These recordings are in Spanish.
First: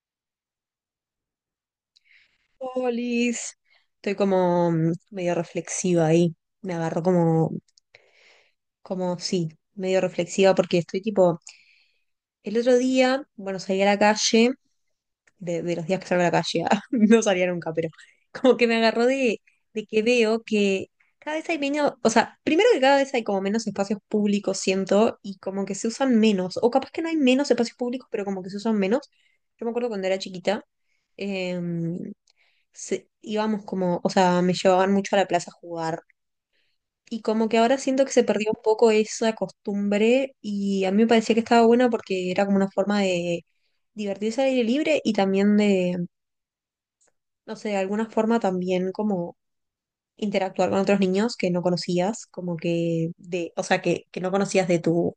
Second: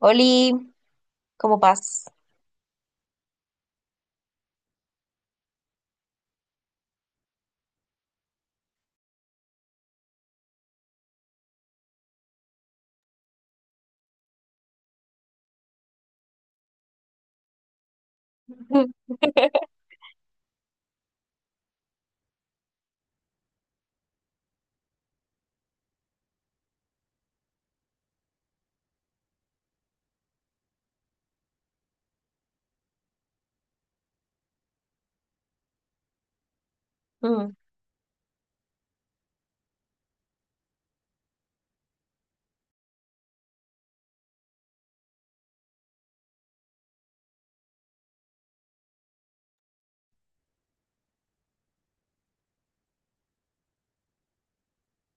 Oli, ¿cómo vas? Polis. Estoy como medio reflexiva ahí. Me agarró como sí, medio reflexiva porque estoy tipo, el otro día, bueno, salí a la calle, de los días que salgo a la calle, ah, no salía nunca, pero como que me agarró de que veo que cada vez hay menos, o sea, primero que cada vez hay como menos espacios públicos, siento, y como que se usan menos, o capaz que no hay menos espacios públicos, pero como que se usan menos. Yo me acuerdo cuando era chiquita. em, Íbamos como, o sea, me llevaban mucho a la plaza a jugar. Y como Mm, que ahora siento que se perdió un poco esa costumbre y a mí me parecía que estaba buena porque era como una forma de divertirse al aire libre y también de, no sé, de alguna forma también como interactuar con otros niños que no conocías, como que de, o sea, que no conocías de tu,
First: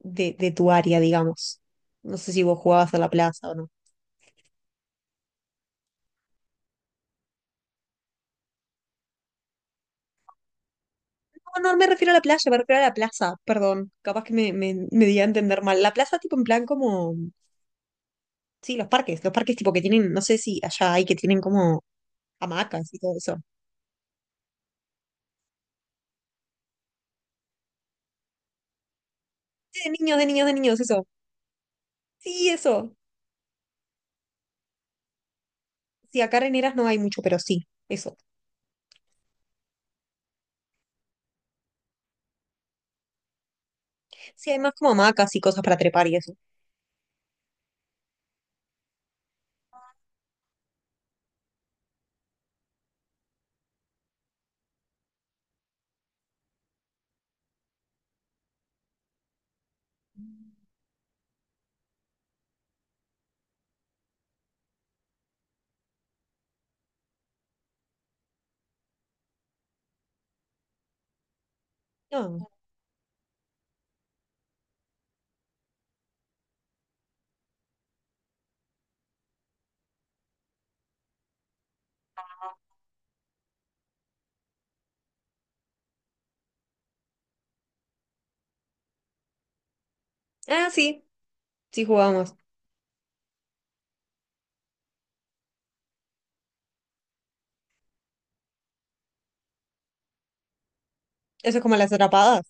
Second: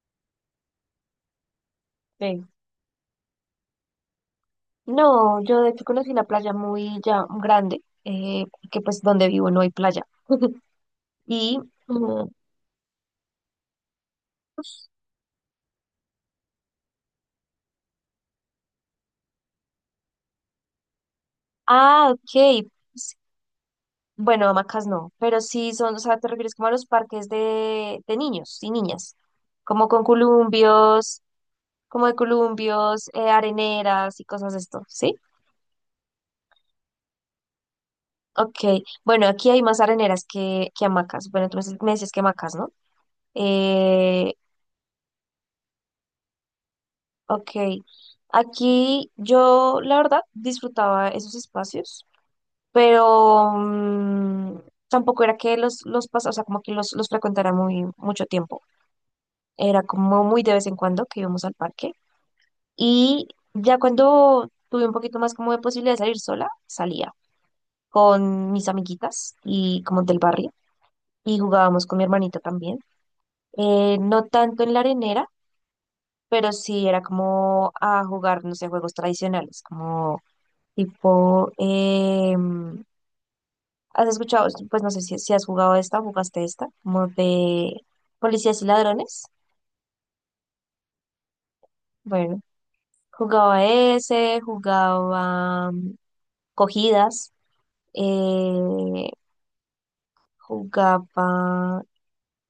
de tu área, digamos. No sé si sí. vos jugabas a la plaza o no. No, yo de hecho conocí una playa muy ya grande, que pues donde vivo no hay playa. No, Y, no me refiero a la mm, playa, me refiero a la plaza, perdón. Capaz que me di a entender mal. La plaza, tipo, en plan como. Sí, los parques tipo que tienen, no sé si allá hay que tienen como ok. hamacas y pues, todo eso. Bueno, hamacas no, pero sí son, o sea, te refieres como a los parques de niños y niñas, Sí, como de con niños, de niños, de niños, eso. columpios, como de Sí, eso. columpios, areneras y cosas de esto, ¿sí? Sí, acá en Heras no hay mucho, pero sí, eso. Ok, bueno, aquí hay más areneras que hamacas. Bueno, entonces me decías que hamacas, ¿no? Eh, Sí, hay más como hamacas y cosas para trepar y eso. Ok, aquí yo la verdad disfrutaba esos espacios, pero tampoco era que o sea, como que los frecuentara muy mucho tiempo. Era como muy de vez en cuando que íbamos al parque. Y ya cuando tuve un poquito más como de posibilidad de salir sola, salía con mis amiguitas y como del barrio y jugábamos con mi hermanito No. también. No tanto en la arenera, pero sí era como a jugar, no sé, juegos tradicionales, como Tipo, eh, ¿has escuchado? Pues no sé si has jugado esta o jugaste esta, como de policías y ladrones. Ah, sí, sí jugábamos. Bueno, jugaba ese, jugaba cogidas, eh, jugaba. Eso es como las atrapadas.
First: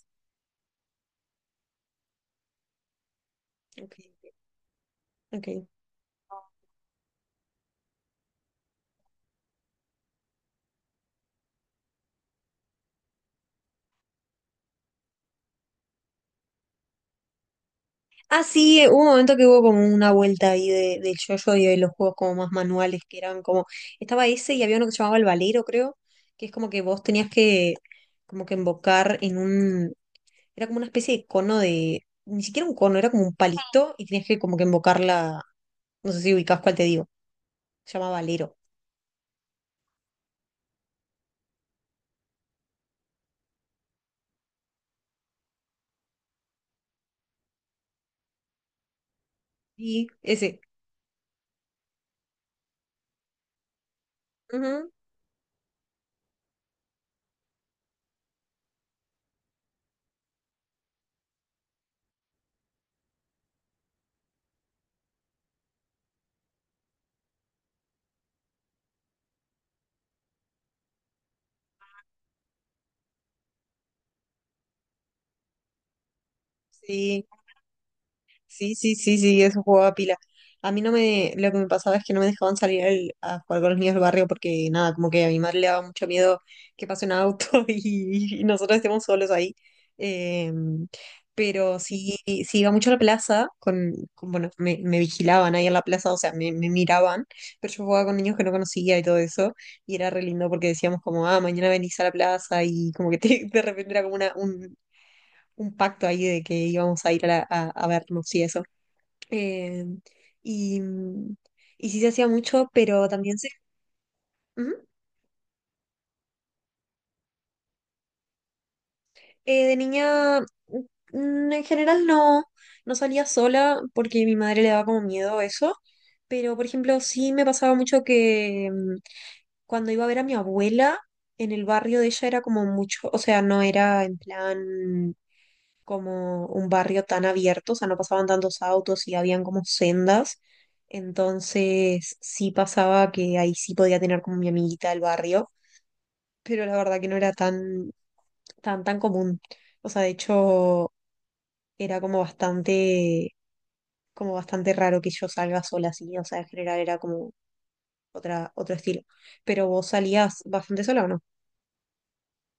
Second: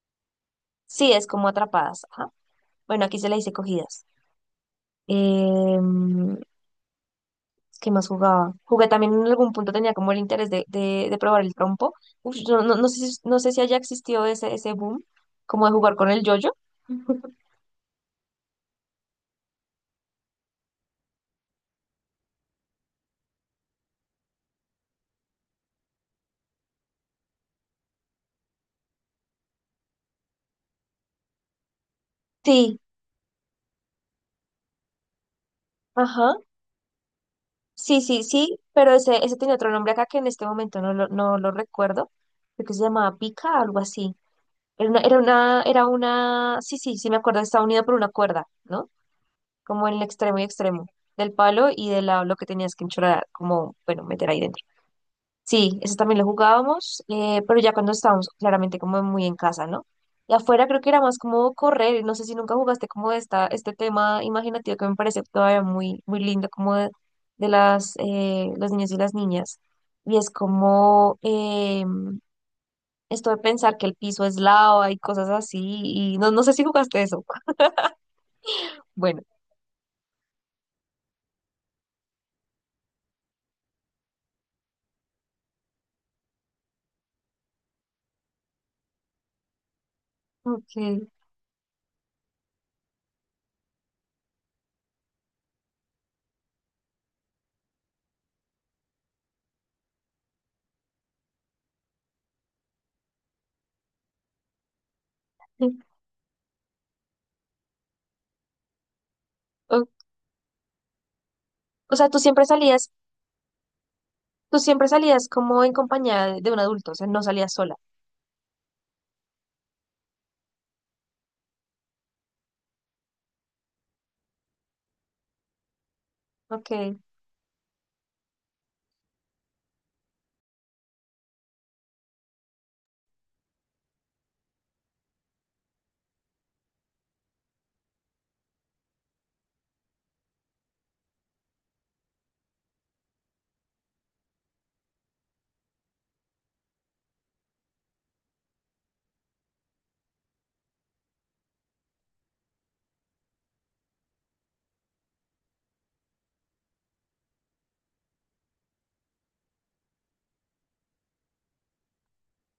Sí, es como atrapadas. Ajá. Bueno, aquí se le dice Ok, cogidas. ok. Em, ¿Qué más jugaba? Jugué también en algún punto, tenía como el interés de probar el trompo. Uf, yo no, no sé si, no sé si haya existido ese boom, como de jugar con el yoyo. Ah, sí, hubo un momento que hubo como una vuelta ahí del yo-yo y de los juegos como más manuales que eran como. Estaba ese y había uno que se llamaba el valero, creo, que es como que vos tenías que como que embocar en un. Era como una especie de cono de, ni siquiera un Sí, cono, era como un palito y tenías que como que invocarla, no sé ajá. si ubicás cuál te digo, se Sí, llama sí, Valero. sí, pero ese tenía otro nombre acá que en este momento no lo recuerdo, creo que se llamaba pica, algo así. Era una, sí, sí, sí me acuerdo, estaba unido por una cuerda, ¿no? Como en el Sí, extremo y ese. extremo del palo y de la, lo que tenías que enchorar, como, bueno, meter ahí dentro. Ujú. Sí, eso también lo jugábamos, pero ya cuando estábamos claramente como muy en casa, ¿no? Y afuera creo que era más como correr, no sé si nunca jugaste como este tema imaginativo que me parece todavía muy, muy lindo, como de, los niños y las niñas. Y es como esto de pensar que el piso es lava y cosas así, y no, no sé si jugaste eso. Sí. Sí, sí, sí, Bueno, sí, eso jugaba pila. A mí no me, lo que me pasaba es que no me dejaban salir a jugar con los niños del barrio porque nada, como que a mi madre le daba mucho miedo que pase un auto y nosotros estemos solos ahí. Eh, ok. pero sí, sí iba mucho a la plaza, bueno, me vigilaban ahí en la plaza, o sea, me miraban, pero yo jugaba con niños que no conocía y todo eso, y era re lindo porque decíamos como, ah, mañana venís a la plaza y como que de repente era como un pacto ahí de que íbamos a ir a vernos y eso. Eh, O, y, mm, y o sí sea, se hacía mucho, pero también se... tú Ujú. siempre salías como en compañía de un adulto, o sea, no salías sola. De niña, en general no salía sola porque mi madre le daba como miedo eso. Pero, por Ok. ejemplo, sí me pasaba mucho que cuando iba a ver a mi abuela en el barrio de ella era como mucho, o sea, no era en plan como un barrio tan abierto, o sea, no pasaban tantos autos y habían como sendas. Entonces sí pasaba que ahí sí podía tener como mi amiguita del barrio, pero la verdad que no era tan, tan, tan común. O sea, de hecho, era como bastante raro que yo salga sola así. O sea, en general era como otro estilo. Pero vos salías bastante sola, ¿o no?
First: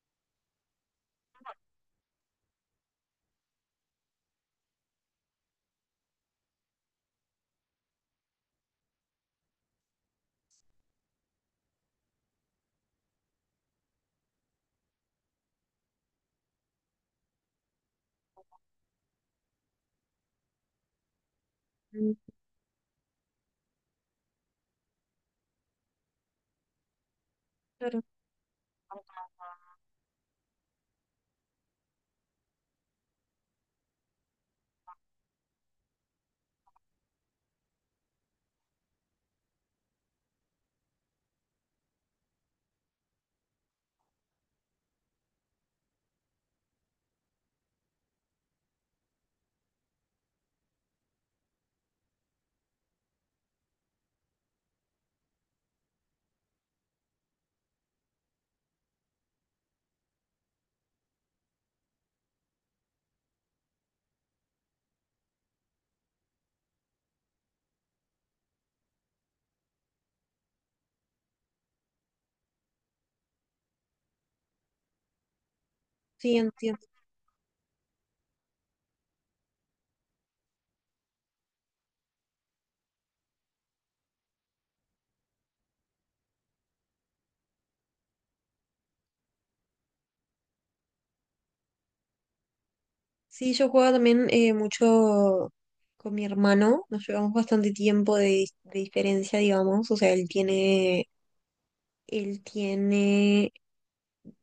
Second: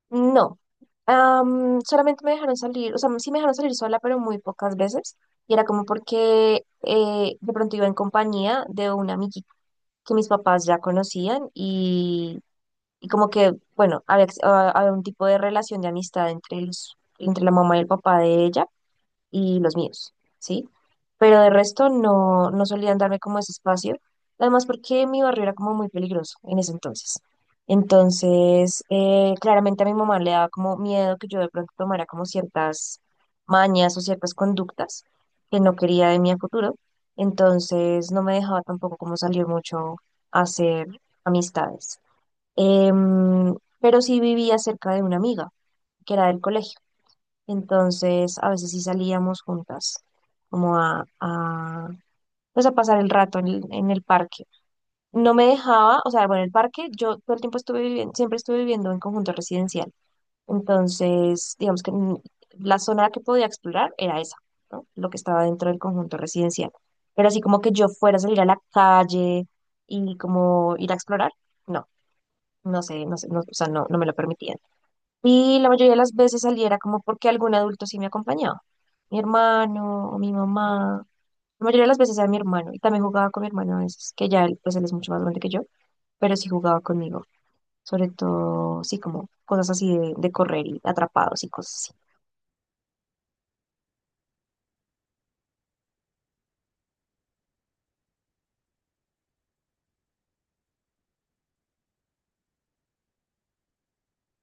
No, Am, solamente me dejaron salir, o sea, sí me dejaron salir sola, pero muy pocas veces. Y era como porque de pronto iba en compañía de una amiguita que mis papás ya conocían y como que, bueno, había un tipo de relación de amistad entre los, entre la mamá y el papá de ella y los míos, ¿sí? Pero de resto Mm. no, no solían darme como ese espacio, además porque mi barrio era como muy peligroso en ese entonces. Claro, Entonces, claramente a mi mamá le daba como miedo que yo de pronto tomara como ciertas mañas o ciertas conductas que no quería de mí a futuro. Entonces, no me dejaba tampoco como salir mucho a hacer amistades. Em, pero sí vivía cerca de una amiga que era del colegio. Entonces, a veces sí salíamos juntas, como pues a pasar el rato en en el parque. No me dejaba, o sea, bueno, el parque, yo todo el tiempo estuve viviendo, siempre estuve viviendo en conjunto residencial. Entonces, digamos que la zona que podía explorar era esa, ¿no? Lo que estaba dentro del conjunto residencial. Pero así como que yo fuera a salir a la calle y como ir a explorar, no, no sé, no sé, no, o sea, no, no me lo permitían. Y la mayoría de las sí, veces salía era entiendo. como porque algún adulto sí me acompañaba. Mi hermano o mi mamá. La mayoría de las veces era mi hermano. Y también jugaba con mi hermano a veces, que ya él, pues él es mucho más grande que yo, pero sí jugaba conmigo. Sobre todo, sí, como cosas así de correr y atrapados y cosas Sí, yo jugaba también mucho con mi hermano, nos llevamos bastante tiempo de diferencia, digamos, o sea, él tiene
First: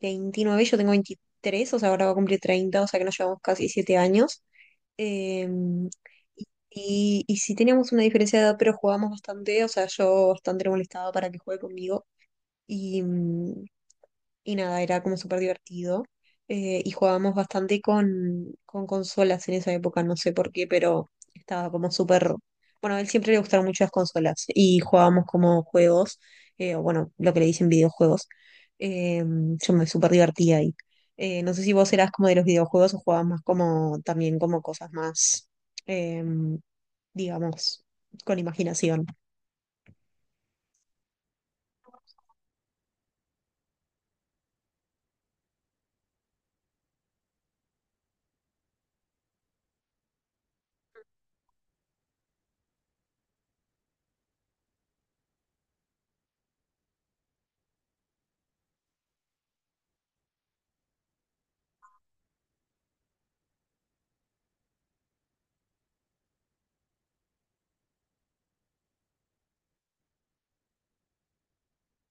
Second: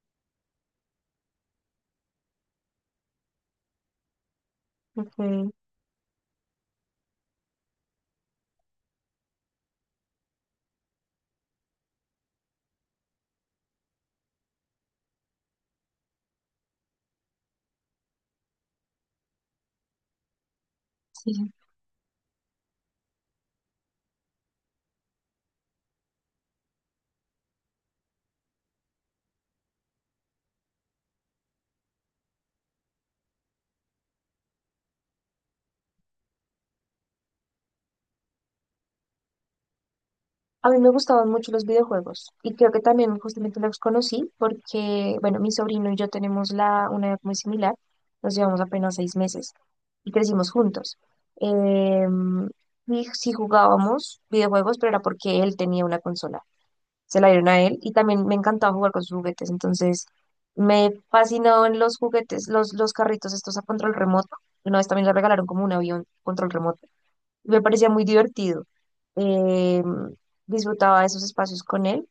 29, yo tengo 23, o sea, ahora va a cumplir 30, o sea que nos llevamos casi 7 años. así. Ok, Em, y sí teníamos una diferencia de edad, pero jugábamos bastante, o sea, yo bastante le molestaba para que juegue conmigo. Y, mm, y nada, era como súper divertido. Y jugábamos bastante con consolas en esa época, no sé por qué, pero sí, estaba como súper... Bueno, a él siempre le gustaron mucho las consolas y jugábamos como juegos, o bueno, lo que le dicen videojuegos. Eh, yo me súper divertía ahí. No sé si vos eras como de los videojuegos o jugabas más como también como cosas más, eh, digamos, con imaginación. a mí me gustaban mucho los videojuegos y creo que también justamente los conocí porque, bueno, mi sobrino y yo tenemos una edad muy similar, nos llevamos apenas 6 meses y crecimos juntos. Em, y sí jugábamos videojuegos, pero era porque él tenía una consola, se la dieron a él y también me encantaba jugar con sus juguetes, entonces me fascinaban los juguetes, los carritos estos a control remoto. Una vez también le regalaron como un avión control remoto. Me parecía muy divertido. Eh, disfrutaba de esos espacios con él.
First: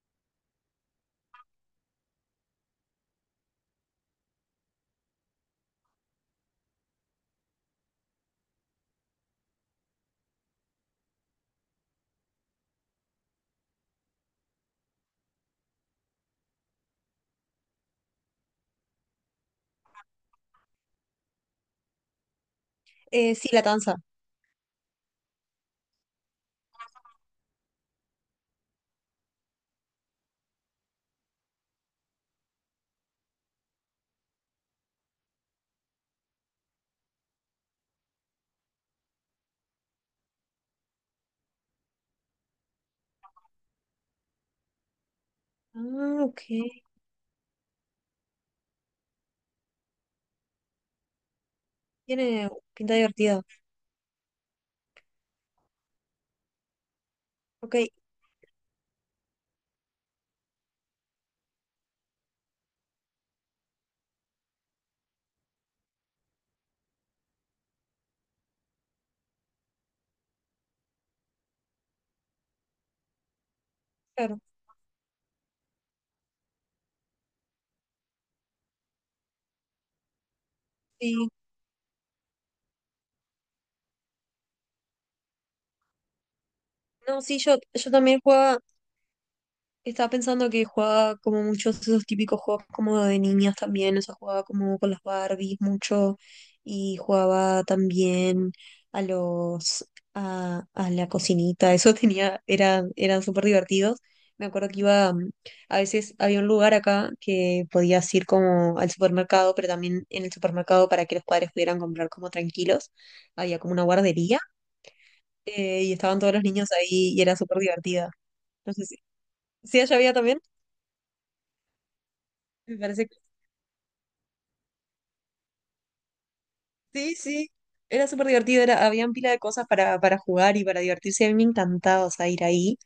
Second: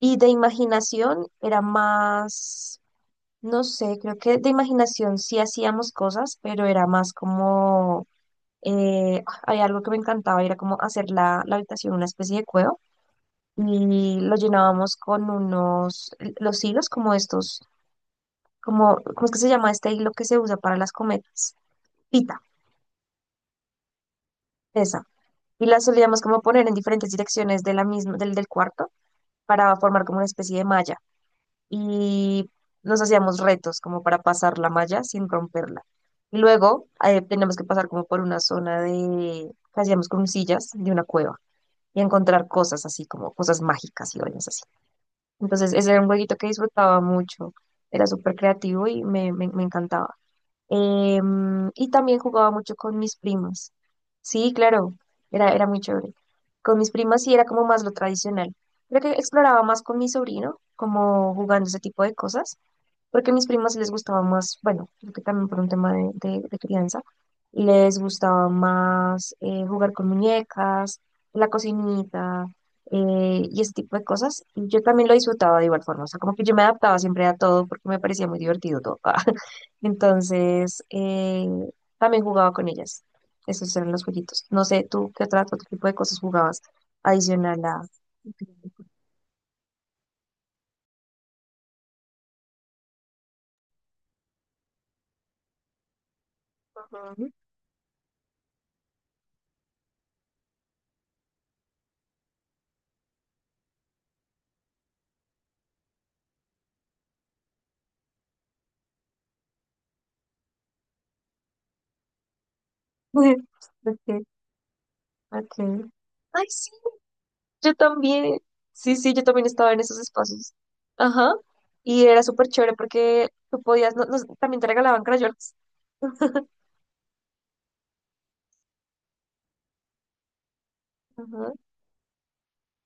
Y de imaginación era más, no sé, creo que de imaginación sí hacíamos cosas, pero era más como, había algo que me encantaba, era como hacer la habitación una especie de cueva y lo llenábamos con unos, los hilos como estos, como, ¿cómo es que se llama este hilo que se usa para las cometas? Pita, Sí, la danza. esa. Y la solíamos como poner en diferentes direcciones de la misma, del cuarto para formar como una especie de malla y nos hacíamos retos como para pasar la malla sin romperla. Y luego teníamos que pasar como por una zona de, que hacíamos con sillas de una cueva y encontrar cosas así como cosas mágicas y vainas así. Entonces ese era un Ah, jueguito ok. que disfrutaba mucho, era súper creativo y me encantaba. Y también Tiene jugaba mucho pinta con mis divertida. primas. Sí, claro, era muy chévere. Con mis primas sí era como Ok, más lo tradicional. Creo que exploraba más con mi sobrino, como jugando ese tipo de cosas porque a mis primas les gustaba más, bueno, creo que también por un tema de, de crianza, les gustaba más jugar con muñecas, la cocinita y ese tipo de claro. cosas. Y yo también lo disfrutaba de igual forma, o sea, como que yo me adaptaba siempre a todo porque me parecía muy divertido todo. Entonces, Sí, también jugaba con ellas. Esos eran los jueguitos. No sé, tú qué otro, otro tipo de cosas jugabas no, sí, yo, adicional a... yo también jugaba, estaba pensando que jugaba como muchos de esos típicos juegos como de niñas también, o sea, jugaba como con las Barbies mucho y Ujú. jugaba también a los, a la cocinita, eso eran súper divertidos. Me acuerdo que a veces había un lugar acá que podías ir como al supermercado, pero también en el supermercado para que los padres pudieran comprar como tranquilos, había como una Ok, guardería, ok. Y estaban todos los Ay, niños sí, ahí y era súper yo divertida. también, No sé sí, si. sí, yo también estaba en ¿Sí allá esos había también? espacios. Ajá. Y era súper chévere Me parece que porque tú podías, también te regalaban crayolas. sí, sí. Era súper divertido, habían pila de cosas para jugar y para divertirse. A mí me Ajá. encantaba, o sea, ir ahí.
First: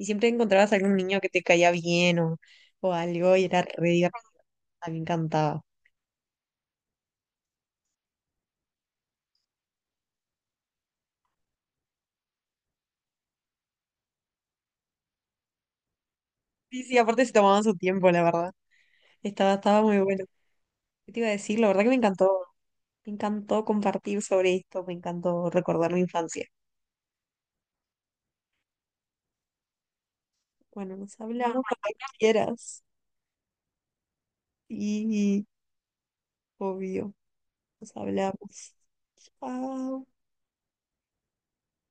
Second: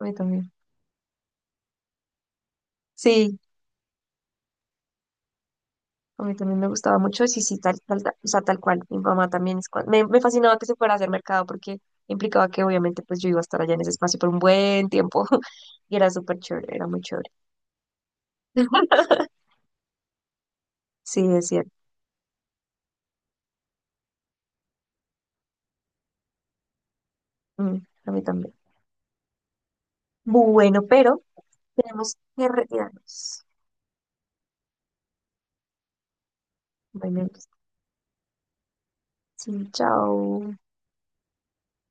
A mí siempre también. encontrabas algún niño que te caía bien o algo Sí, y era re divertido. A mí me encantaba. a mí también me gustaba mucho. Sí, sí, tal, tal, tal, o sea, tal cual. Mi mamá también es cual- Me fascinaba que se fuera a hacer mercado porque implicaba que obviamente pues yo iba a estar allá en ese espacio por un buen tiempo. Y era súper chévere, Sí, era sí, muy aparte chévere. se tomaban su tiempo, la verdad. Estaba muy bueno. ¿Qué Sí, te iba a es decir? La cierto. verdad que me encantó. Me encantó compartir sobre esto. Me encantó recordar mi infancia. Mm, a mí también. Bueno, Bueno, pero nos hablamos cuando tenemos que quieras. retirarnos. Y obvio, Bueno, nos hablamos. sí, Chao. chao.